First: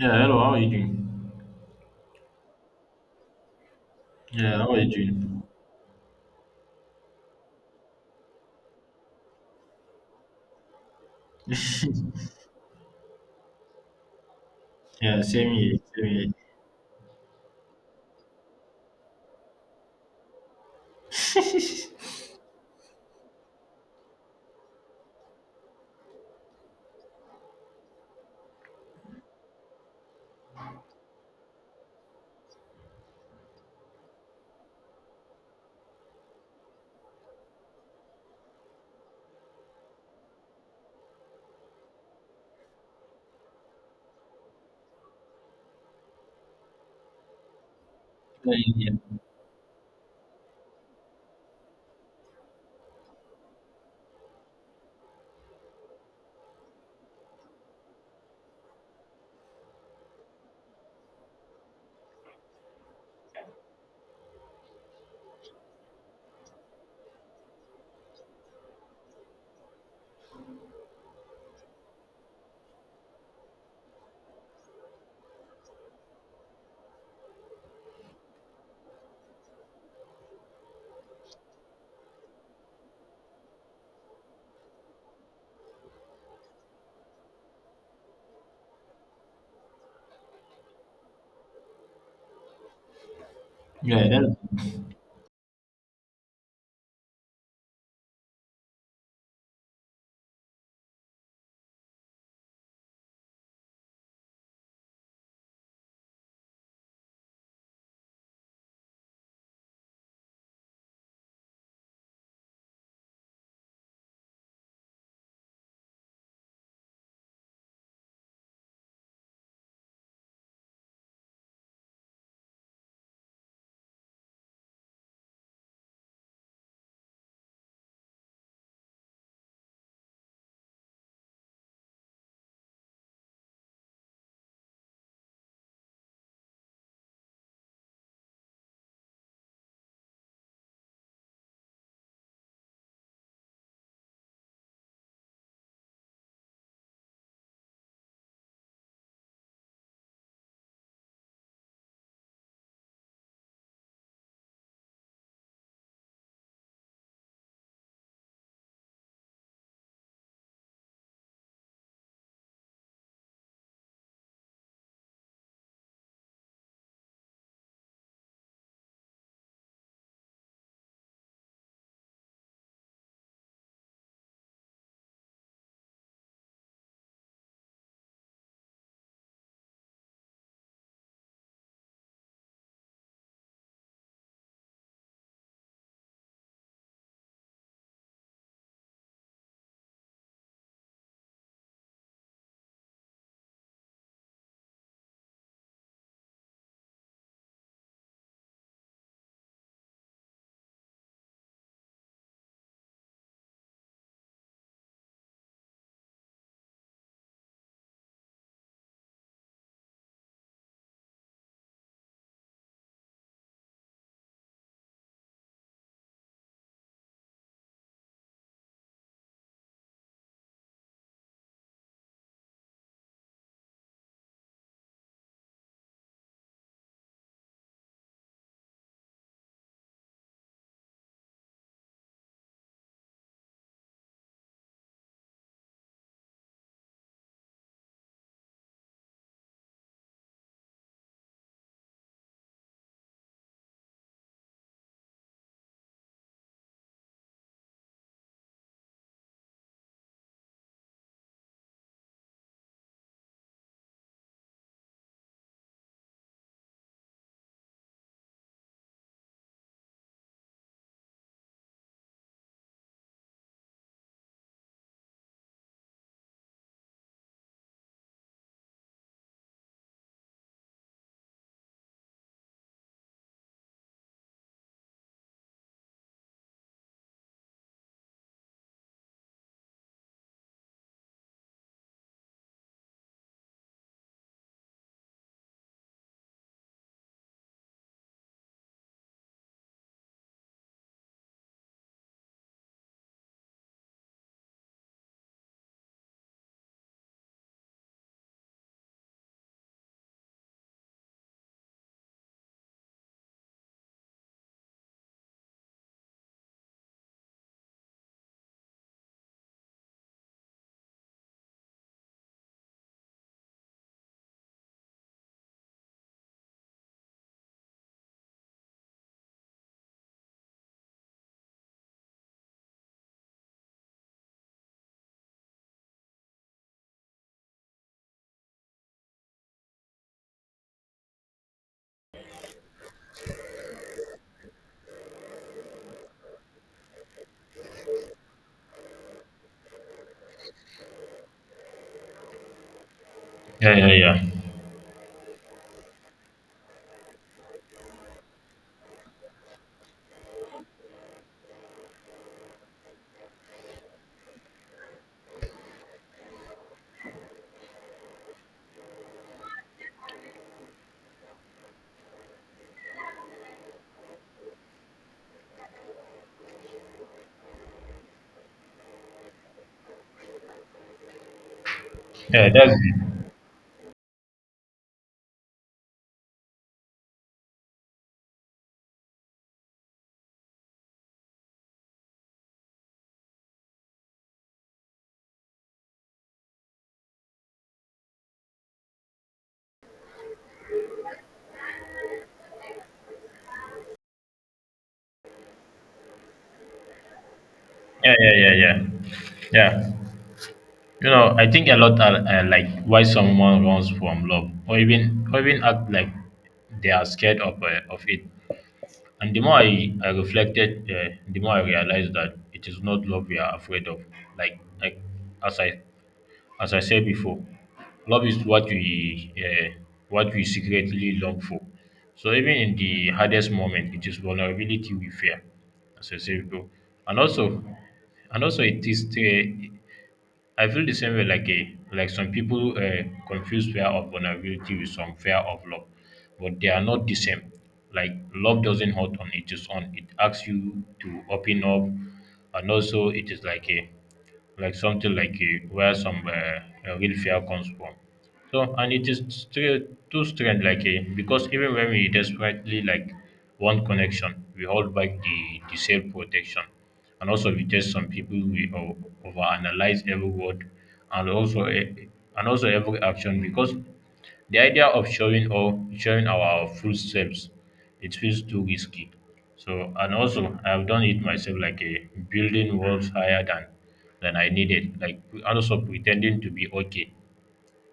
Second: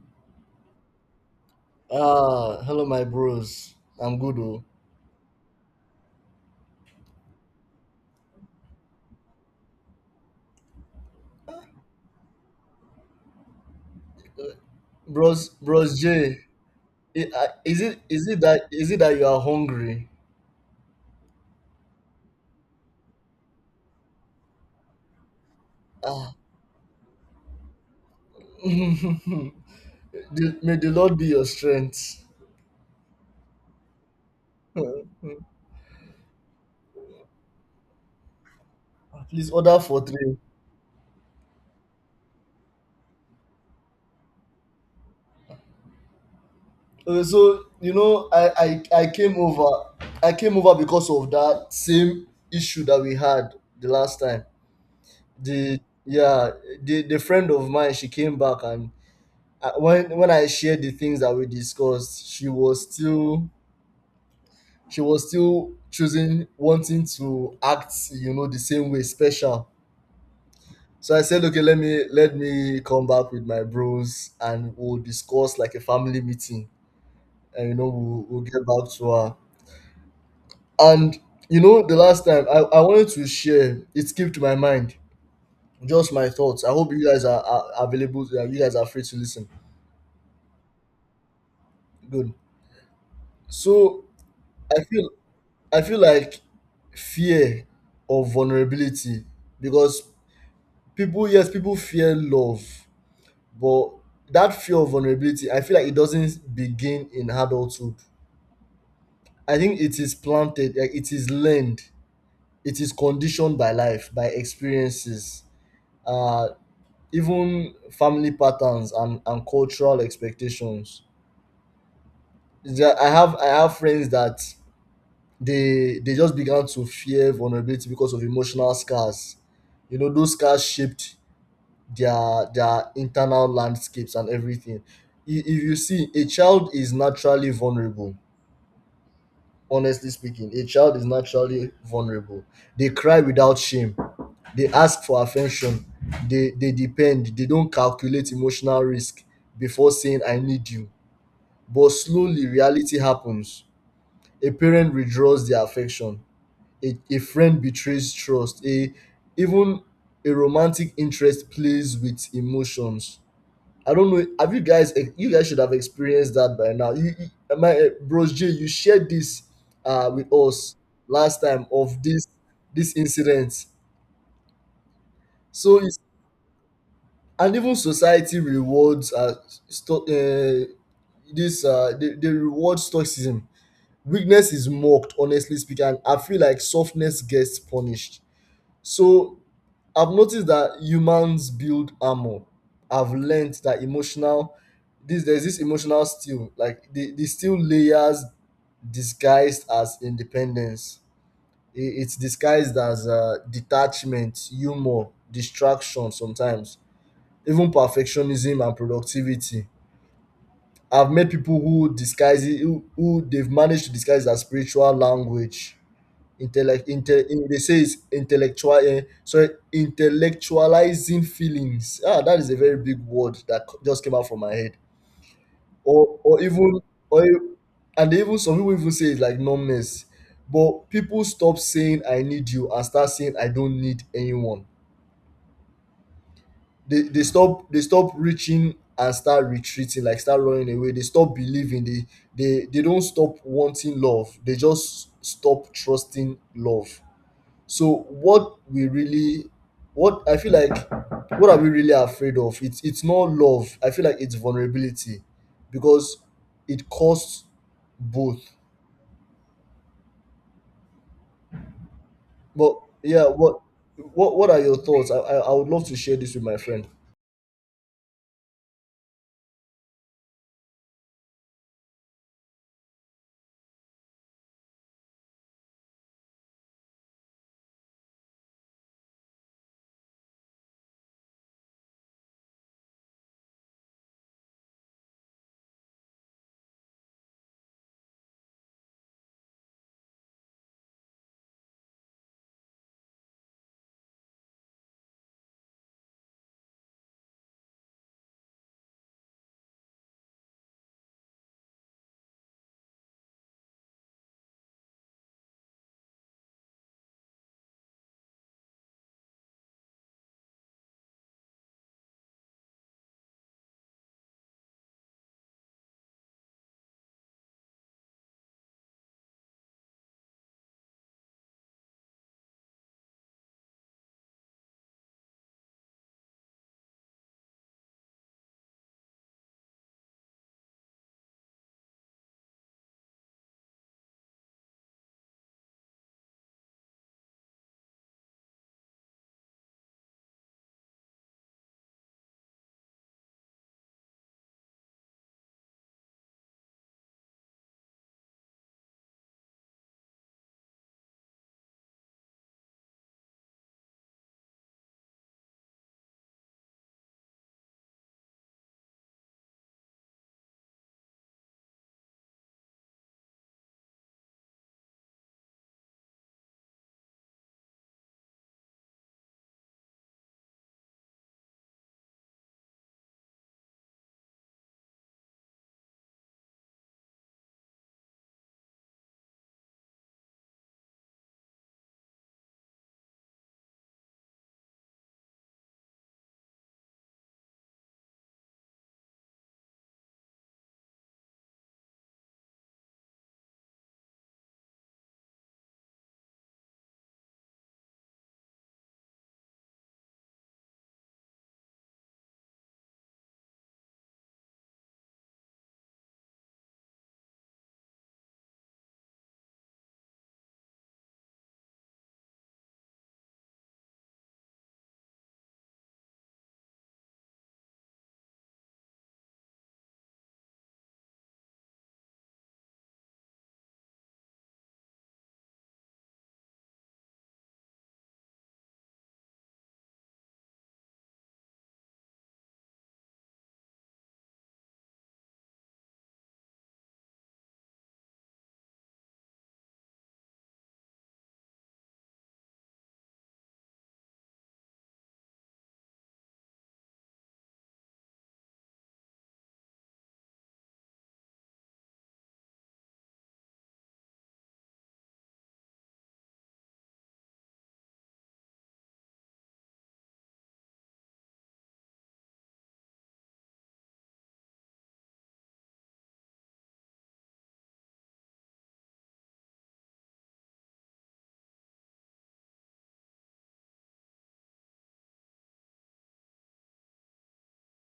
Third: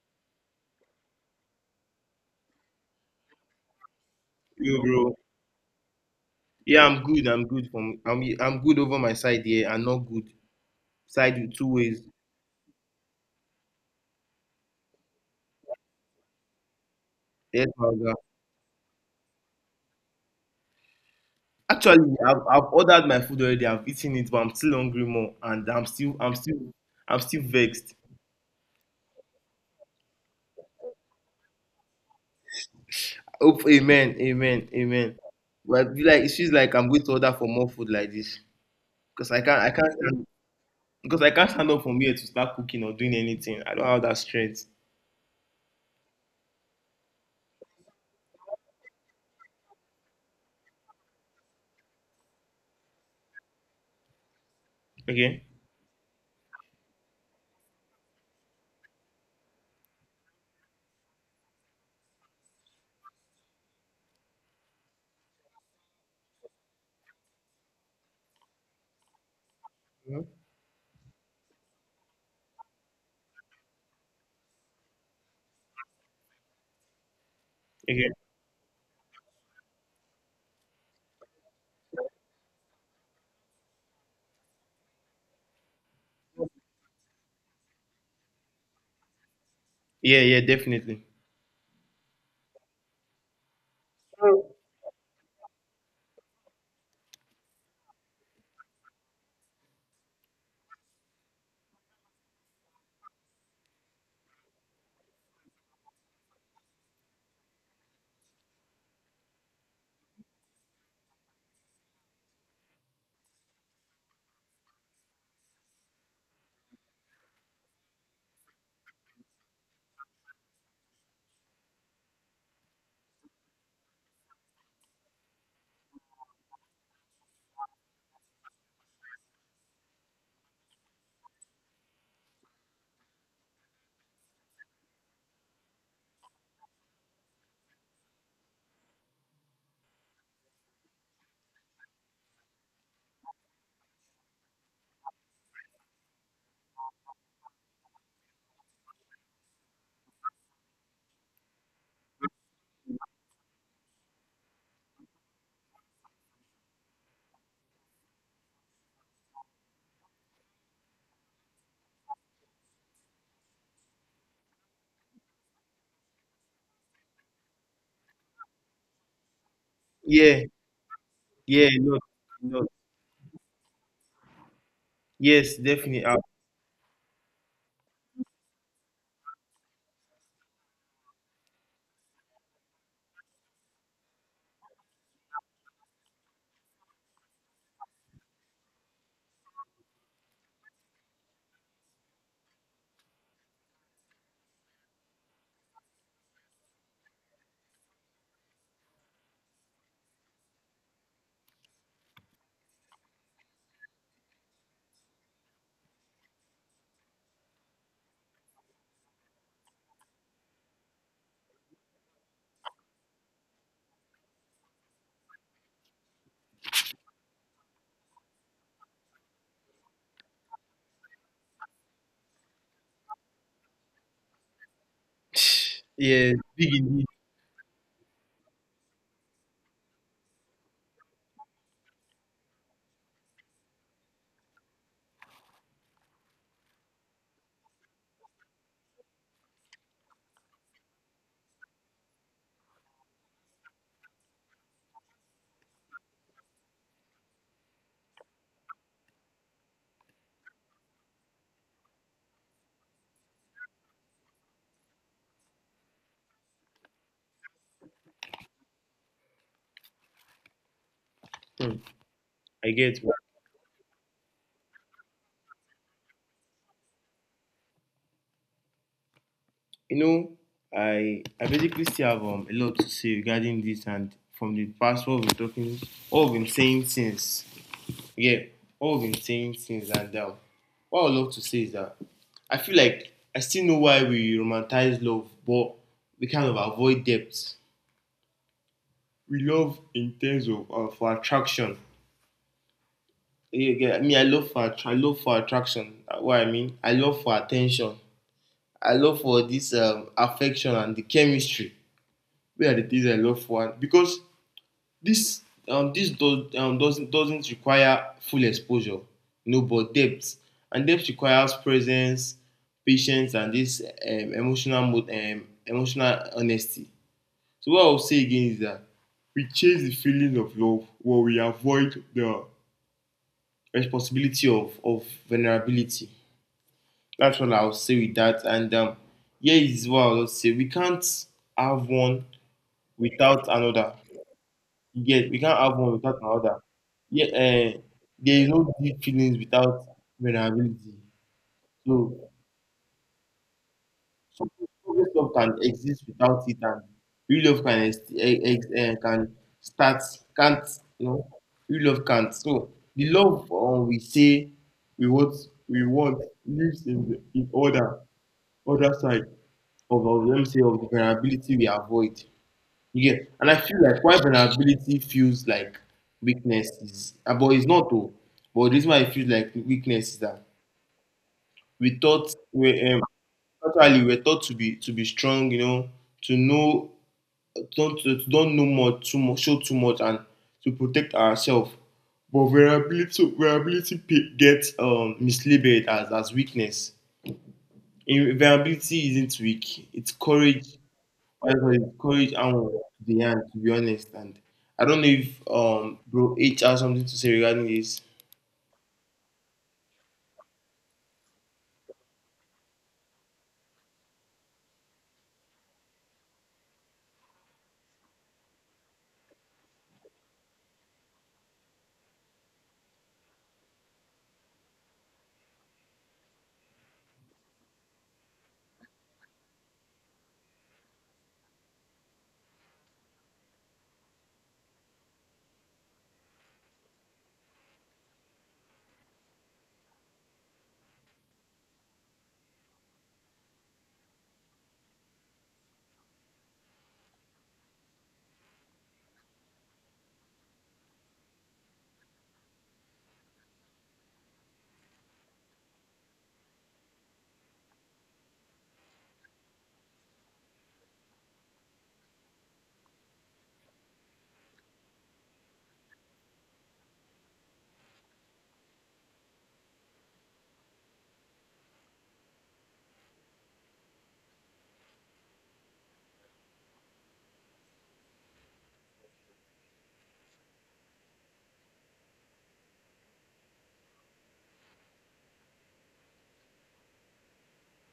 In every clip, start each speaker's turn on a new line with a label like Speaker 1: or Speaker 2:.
Speaker 1: Yeah, hello, how are you doing?
Speaker 2: Ah, hello, my bros. I'm good,
Speaker 1: Yeah,
Speaker 2: oh.
Speaker 1: how are
Speaker 3: Yo,
Speaker 1: you
Speaker 3: bro.
Speaker 1: doing?
Speaker 3: Yeah, I'm good. I'm good from I'm good over my side here and not good. Side with two ways.
Speaker 2: Uh,
Speaker 1: Yeah,
Speaker 2: Bros,
Speaker 1: same here,
Speaker 2: bros
Speaker 1: same
Speaker 2: J, I-
Speaker 3: Yes, my guy.
Speaker 2: is it that you are hungry?
Speaker 1: here.
Speaker 3: Actually, I've ordered my food already. I've eaten it, but I'm still hungry more, and I'm still
Speaker 2: Ah,
Speaker 3: I'm still I'm still vexed.
Speaker 2: The- may the Lord be your strength.
Speaker 3: Oh, amen, amen, amen. But I feel like it feels like I'm going to order for more food like this because I
Speaker 2: Please
Speaker 3: can't I
Speaker 2: order
Speaker 3: can't
Speaker 2: for
Speaker 3: stand,
Speaker 2: three.
Speaker 3: because I can't stand up from here to start cooking or doing anything. I don't have that strength.
Speaker 2: Okay, so you know, I
Speaker 1: Yeah,
Speaker 2: I came over, I came over because of that same issue that we had the last time.
Speaker 3: Okay.
Speaker 2: The yeah, the friend of mine, she came back and when I shared the things that we discussed, she was still choosing wanting to act you know the same way special.
Speaker 3: Mhm.
Speaker 2: So I said, okay, let me come back with my bros and we'll discuss like a family meeting, and you know
Speaker 3: Okay.
Speaker 2: we'll get back to her. And you know the last time I wanted to share, it skipped my mind. Just my thoughts. I hope you guys are available. You guys are free to listen.
Speaker 3: Yeah, yeah, definitely.
Speaker 2: Good.
Speaker 1: yeah,
Speaker 2: So
Speaker 1: yeah,
Speaker 2: i feel I feel like fear of vulnerability, because people, yes, people fear love, but that fear of vulnerability, I feel like it doesn't begin in adulthood. I think it is planted, like it is learned, it is conditioned by life, by experiences, uh even family patterns and cultural expectations. I have friends that they just began to fear vulnerability because of emotional scars. You know, those scars shaped their internal landscapes and everything. If you see, a child is naturally vulnerable. Honestly speaking, a child is naturally vulnerable. They cry without shame. They ask for affection. They depend. They don't calculate emotional risk before saying I need you. But slowly reality happens. A parent withdraws their affection. A friend betrays trust. A even a romantic interest plays with emotions. I don't know. Have you guys? You guys should have experienced that by now. My bros J, you shared this with
Speaker 3: Yeah,
Speaker 2: us last time
Speaker 3: yeah, no,
Speaker 2: of
Speaker 3: no.
Speaker 2: this incident.
Speaker 3: Yes,
Speaker 2: So it's,
Speaker 3: definitely.
Speaker 2: and even society rewards sto- uh they reward stoicism. Weakness is mocked, honestly speaking. And I feel like softness gets punished. So I've noticed that humans build armor. I've learned that emotional this there's this emotional steel, like the steel layers disguised as independence. It's disguised as detachment, humor, distraction sometimes, even perfectionism and productivity. I've met people who disguise it, who they've managed to disguise as spiritual language, intellect, they say it's intellectual, sorry, intellectualizing feelings. Ah, that is a very big word that just came out from my head.
Speaker 3: Yes,
Speaker 2: Or
Speaker 3: big
Speaker 2: even
Speaker 3: indeed.
Speaker 2: or e- And even some people even say it's like numbness, but people stop saying I need you and start saying I don't need anyone. They stop reaching and start retreating, like start running away. They stop believing. They don't stop wanting love, they just stop trusting love. So what we really what I feel like, what are we really afraid of? It's not love. I feel like it's vulnerability, because it costs both.
Speaker 3: Hmm, I
Speaker 2: But
Speaker 3: get. What
Speaker 2: yeah, what what are your thoughts? I would love to share this with my friend.
Speaker 3: you know, I basically still have a lot to say regarding this, and from the past what we're talking, what we've been saying since, yeah, what we've been saying since, and what I would love to say is that I feel like I still know why we romanticize love, but we kind of avoid depth. We love in terms of for attraction. Yeah, yeah, I mean, I love for attraction. What I mean, I love for attention. I love for this affection and the chemistry. Where are the things I love for? And because this doesn't require full exposure, you know, but depth requires presence, patience, and this emotional honesty. So what I'll say again is that we chase the feeling of love while we avoid the responsibility of vulnerability. That's what I'll say with that. And here is what I'll say: we can't have one without another. Yeah, we can't have one without another. Yeah, uh, there is no deep feelings without vulnerability. So,
Speaker 1: yeah, yeah, yeah,
Speaker 3: so real love can exist without it, and real love can ex- eh, can start can't you know real love can't. So the love we want we want lives in the in order other side. Of Let me say of the vulnerability we avoid. You get, and I feel like why vulnerability feels like weakness, but it's not though. But this reason why it feels like weakness is that we thought
Speaker 1: yeah, that's
Speaker 3: we
Speaker 1: it.
Speaker 3: actually we're taught to be strong, you know, to know to don't know much, too much, show too much, and to protect ourselves. But vulnerability gets mislabeled as weakness. Vulnerability isn't weak; it's courage. That's why it's courage and beyond, to be honest. And I don't know if bro H has something to say regarding this.
Speaker 1: Yeah, yeah, yeah, yeah, yeah. You know, I think a lot are like why someone runs from love, or even act like they are scared of it. And the more I reflected, the more I realized that it is not love we are afraid of. Like as I as I said before, love is what we secretly long for. So even in the hardest moment, it is vulnerability we fear, as I said before. And also, and also it is I feel the same way like some people confuse fear of vulnerability with some fear of love, but they are not the same. Like love doesn't hurt on its own; it asks you to open up, and also it is like a like something like where some real fear comes from. So, and it is too strange, because even when we desperately like want connection, we hold back the self protection, and also we test some people overanalyze every word, and also uh, and also every action because the idea of showing our full selves, it feels too risky. So and also I have done it myself, like a building walls higher than I needed, like and also pretending to be okay,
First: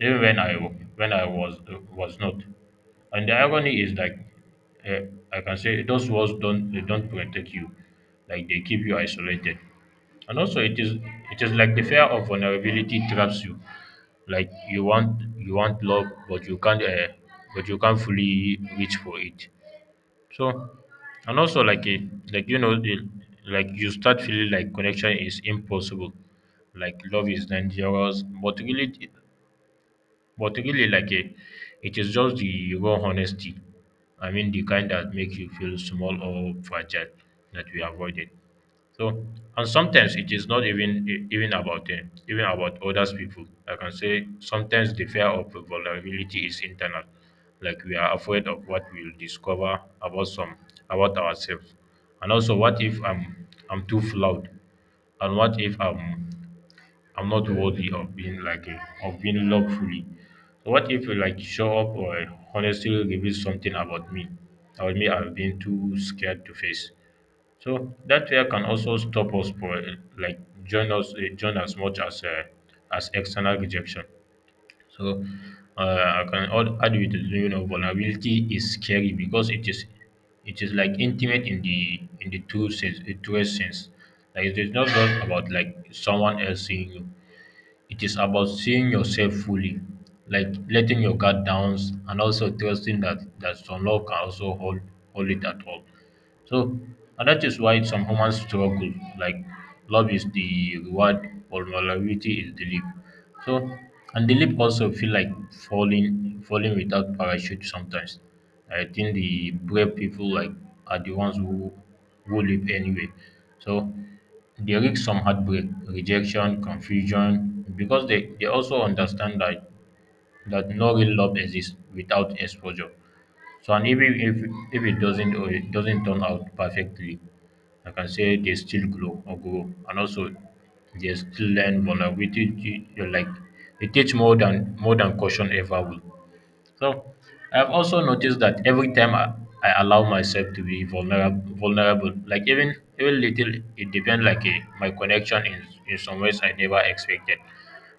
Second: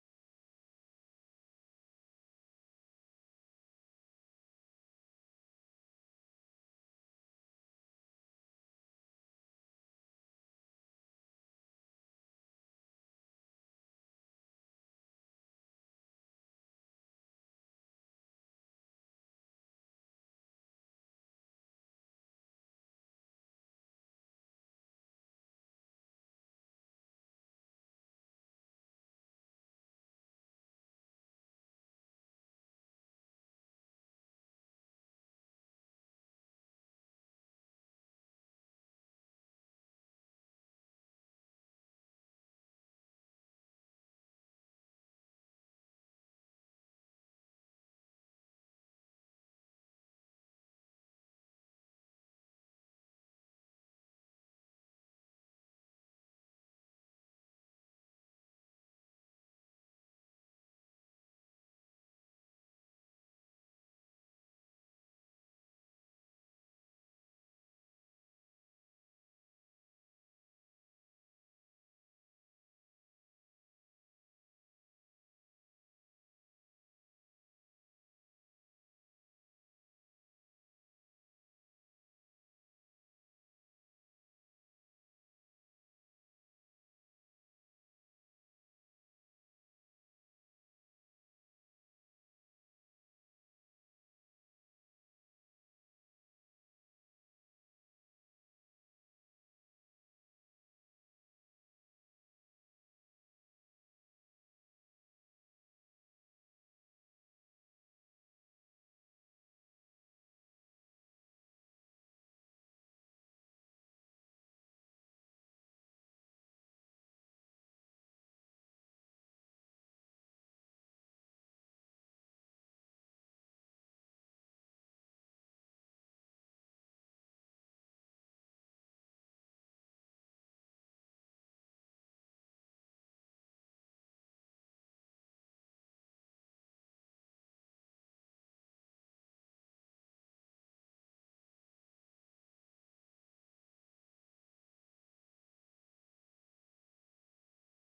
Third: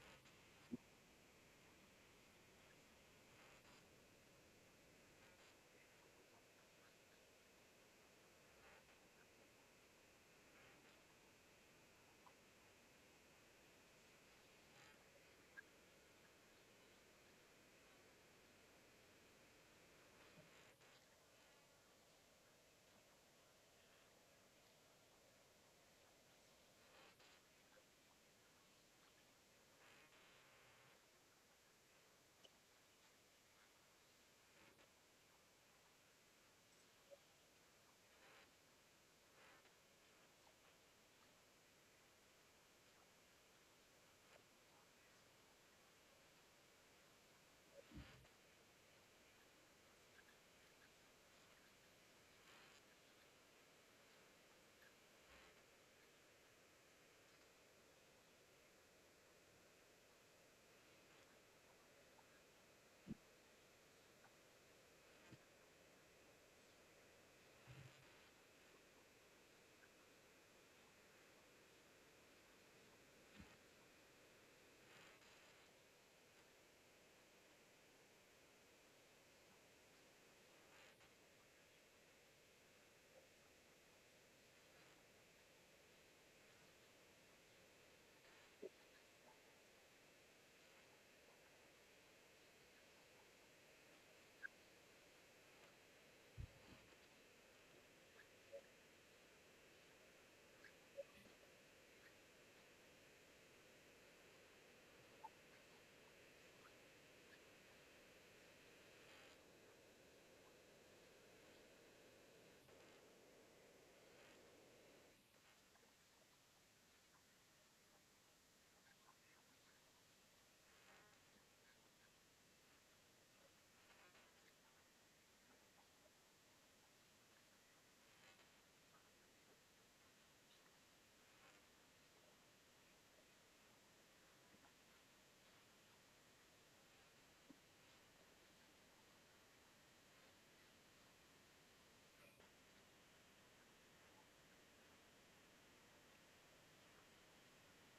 Speaker 1: even when I was not. And the irony is uh, I can say those walls don't they don't protect you, like they keep you isolated. And also it is like the fear of vulnerability traps you like you want love but you can't fully reach for it so and also like you know the, like you start feeling like connection is impossible like love is dangerous but really, it is just the raw honesty. I mean, the kind that makes you feel small or fragile that we avoided. So, and sometimes it is not even even about them, even about others people. I can say sometimes the fear of vulnerability is internal, like we are afraid of what we'll discover about some about ourselves, and also what if I'm too flawed, and what if I'm not worthy of being of being loved fully. So what if you like show up or honestly reveal something about me I've been too scared to face. So that fear can also stop us for like join us join as much as external rejection. So I can add with it, you know vulnerability is scary because it is like intimate in the true sense, the truest sense. Like it is not just about like someone else seeing you. It is about seeing yourself fully, like letting your guard down, and also trusting that some love can also hold it at all. So and that is why some humans struggle. Like love is the reward, vulnerability is the leap. So and the leap also feel like falling without parachute sometimes. I think the brave people like are the ones who leap anyway. So they risk some heartbreak, rejection, confusion because they also understand that no real love exists without exposure. So and even if it doesn't turn out perfectly, I can say they still grow, and also they still learn vulnerability. You like they teach more than caution ever will. So I've also noticed that every time I allow myself to be vulnerable, like even little, it depends my connection in some ways I never expected.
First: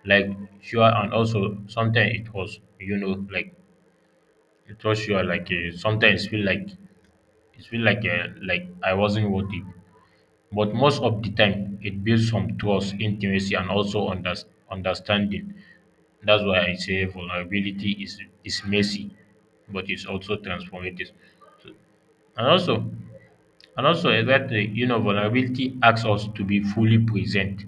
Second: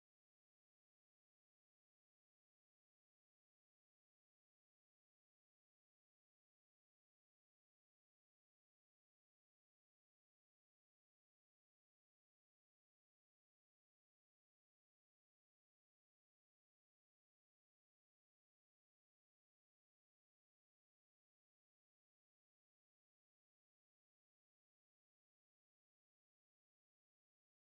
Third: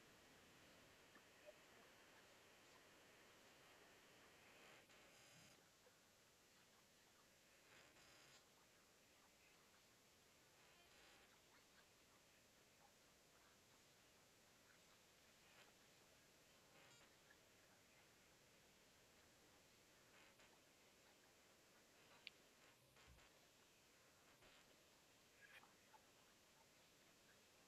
Speaker 1: Like sure, and also sometimes it was you know like it for sure, sometimes feel like like I wasn't worthy, but most of the time it builds some trust, intimacy, and also understanding. That's why I say vulnerability is messy, but it's also transformative. So, and also, and also is that you know vulnerability asks us to be fully present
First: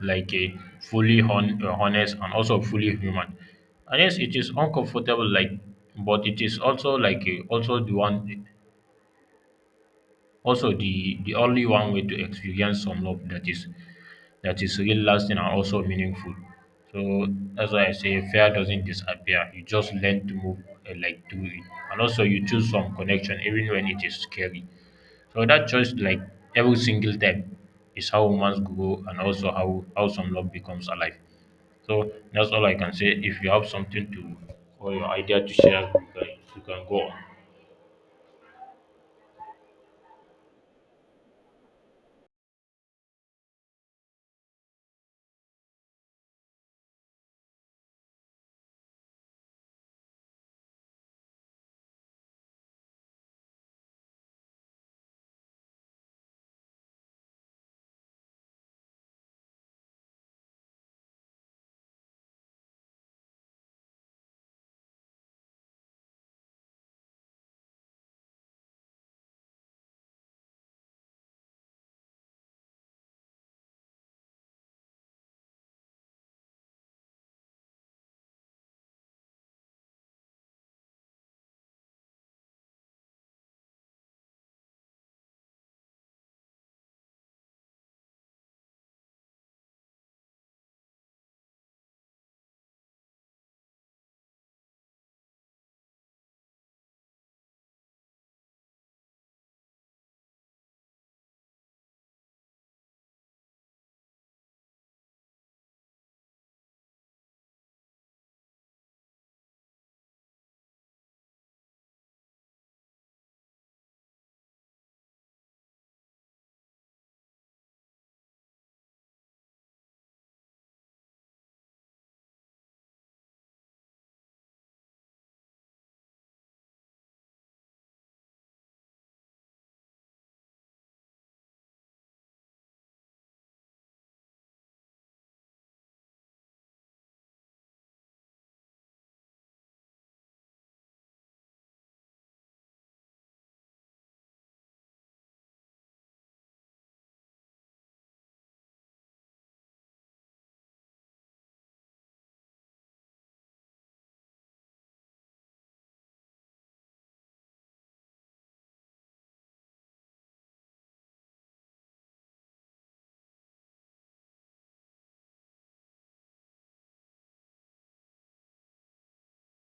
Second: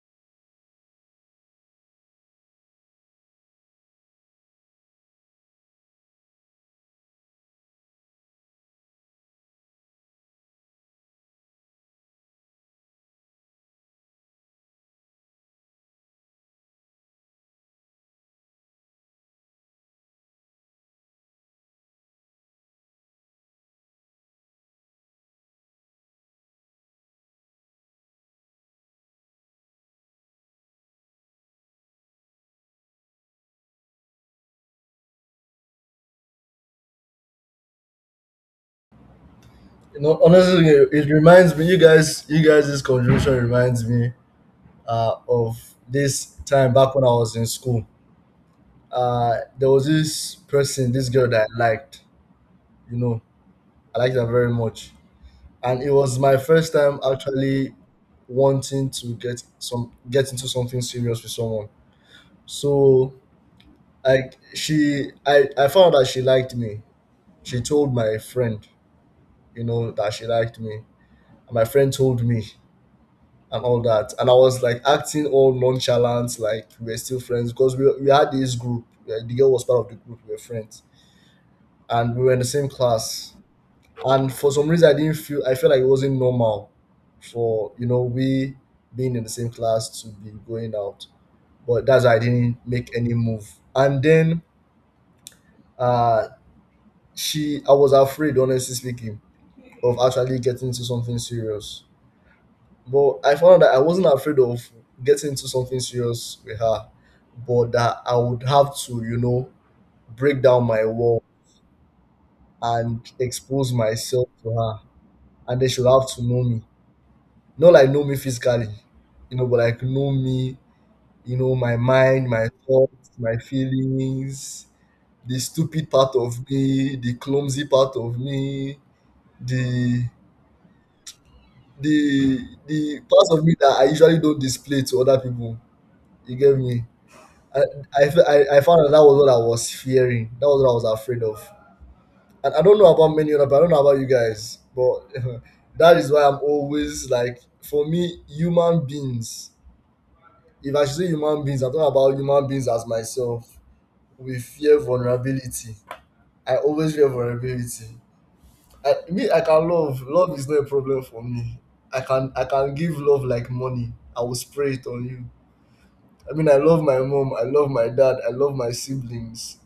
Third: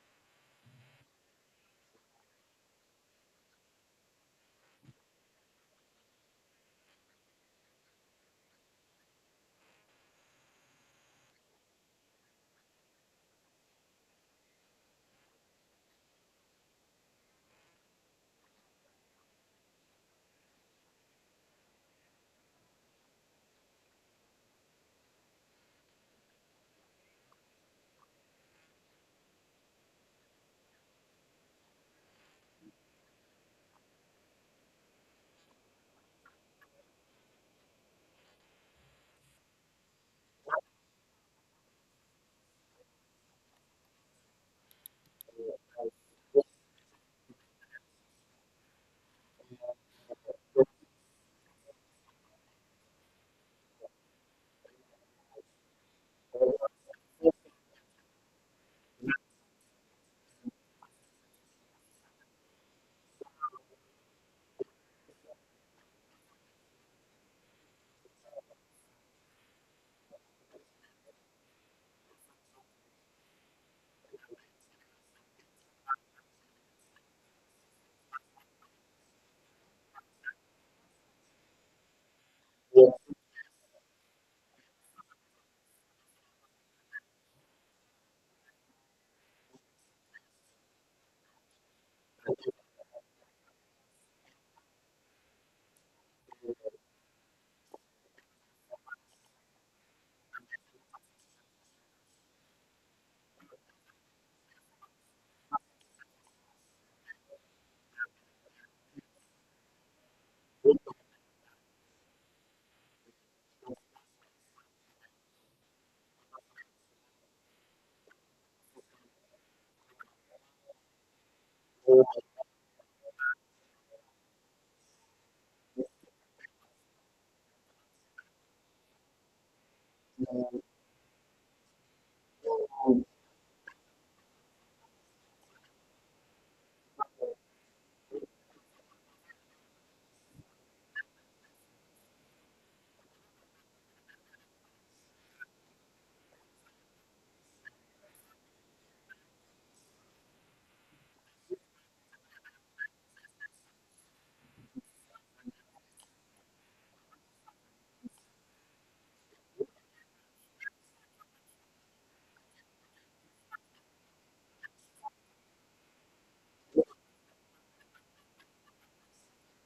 Speaker 1: like a fully honest and also fully human and yes it is uncomfortable like but it is also also the one also, the only one way to experience some love that is real, lasting, and also meaningful. So that's why I say fear doesn't disappear. You just learn to move like through it, and also you choose some connection even when it is scary. So that choice, like every single time, is how humans grow and also how some love becomes alive. So that's all I can say. If you have something to or your idea to share, you can go on.
Speaker 2: You know, honestly, it reminds me. You guys, this conversation reminds me of this time back when I was in school. There was this person, this girl that I liked. You know, I liked her very much, and it was my first time actually wanting to get into something serious with someone. So I I found out she liked me. She told my friend, you know, that she liked me, and my friend told me and all that, and I was like acting all nonchalant, like we were still friends, because we had this group. Like, the girl was part of the group, we were friends, and we were in the same
Speaker 3: Yeah.
Speaker 2: class. And for some reason I didn't feel I felt like it wasn't normal for, you know, we being in the same class to be going out. But that's why I didn't make any move. And then uh she I was afraid, honestly speaking, of actually getting into something serious. But I found out that I wasn't afraid of getting into something serious with her, but that I would have to, you know, break down my wall and expose myself to her, and then she'll have to know me. Not like know me physically, you know, but like know me, you know, my mind, my thoughts, my feelings, the stupid part of me, the clumsy part of me, the the the parts of me that I usually don't display to other people. You get me? I I, fe- I found that that was what I was fearing. That was what I was afraid of. And I don't know about many other. But I don't know about you guys, but that is why I'm always like, for me, human beings, if I should say human beings, I talk about human beings as myself. We fear vulnerability. I always fear vulnerability. I, me, I can love. Love is not a problem for me. I can give love like money. I will spray it on you. I mean, I love my mom. I love my dad. I love my siblings.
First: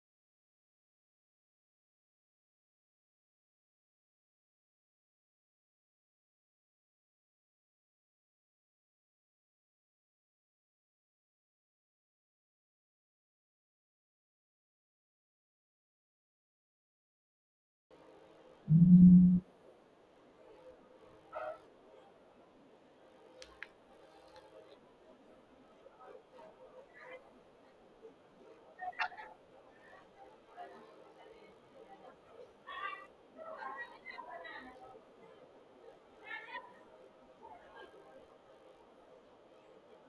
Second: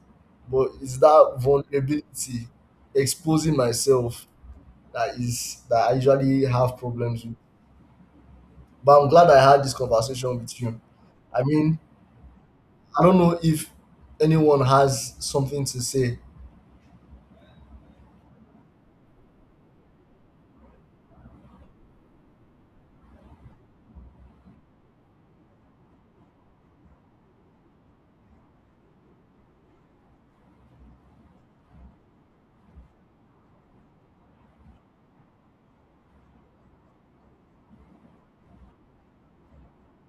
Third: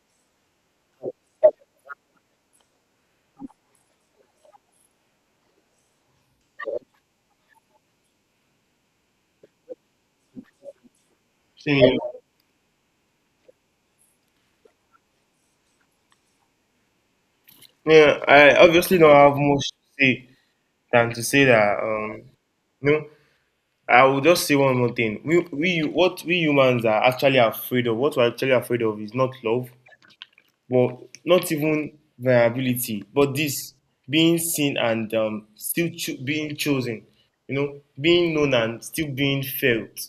Speaker 2: But it's that vulnerability, exposing myself, that I usually have problems with. But I'm glad I had this conversation with you. I mean,
Speaker 3: Same.
Speaker 2: I don't know if anyone has something to say.
Speaker 3: Yeah, I obviously don't have much to say than to say that you know, I will just say one more thing. We what we humans are actually afraid of, what we're actually afraid of is not love, but not even vulnerability, but this being seen and being chosen, you know, being known and still being felt,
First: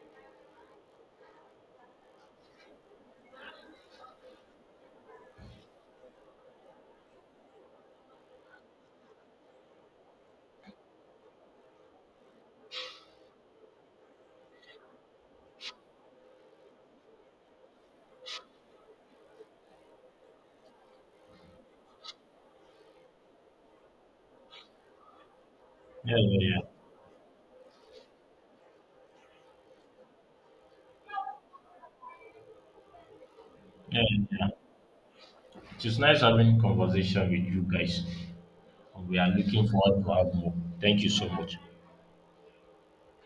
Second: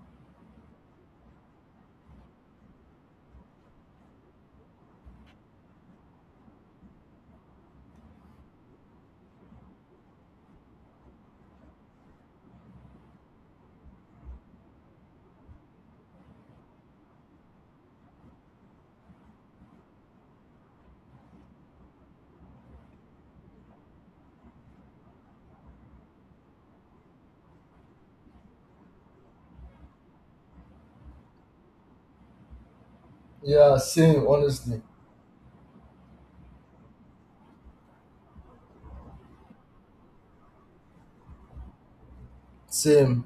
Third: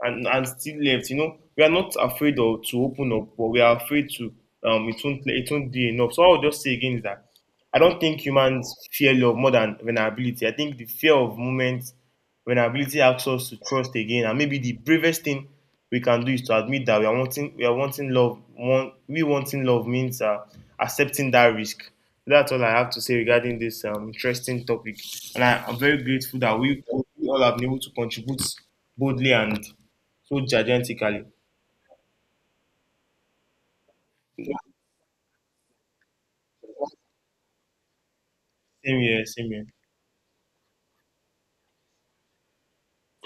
Speaker 3: and still left. You know, we are not afraid of to open up, but we are afraid to it won't be enough. So I would just say again is that I don't think humans fear love more than vulnerability. I think the fear of moments vulnerability asks us to trust again, and maybe the bravest thing we can do is to admit that we are wanting love. One We wanting love means accepting that risk. So that's all I have to say regarding this interesting topic, and I'm very
Speaker 1: Yeah,
Speaker 3: grateful
Speaker 1: yeah,
Speaker 3: that
Speaker 1: yeah,
Speaker 3: we all have been able to contribute boldly and so gigantically.
Speaker 2: Yeah,
Speaker 1: yeah,
Speaker 2: same,
Speaker 1: yeah.
Speaker 2: honestly.
Speaker 1: It is nice having conversation with you guys.
Speaker 3: Same
Speaker 1: We
Speaker 3: here,
Speaker 1: are
Speaker 3: same here.
Speaker 1: looking forward to have more. Thank you so much.
Speaker 2: Same.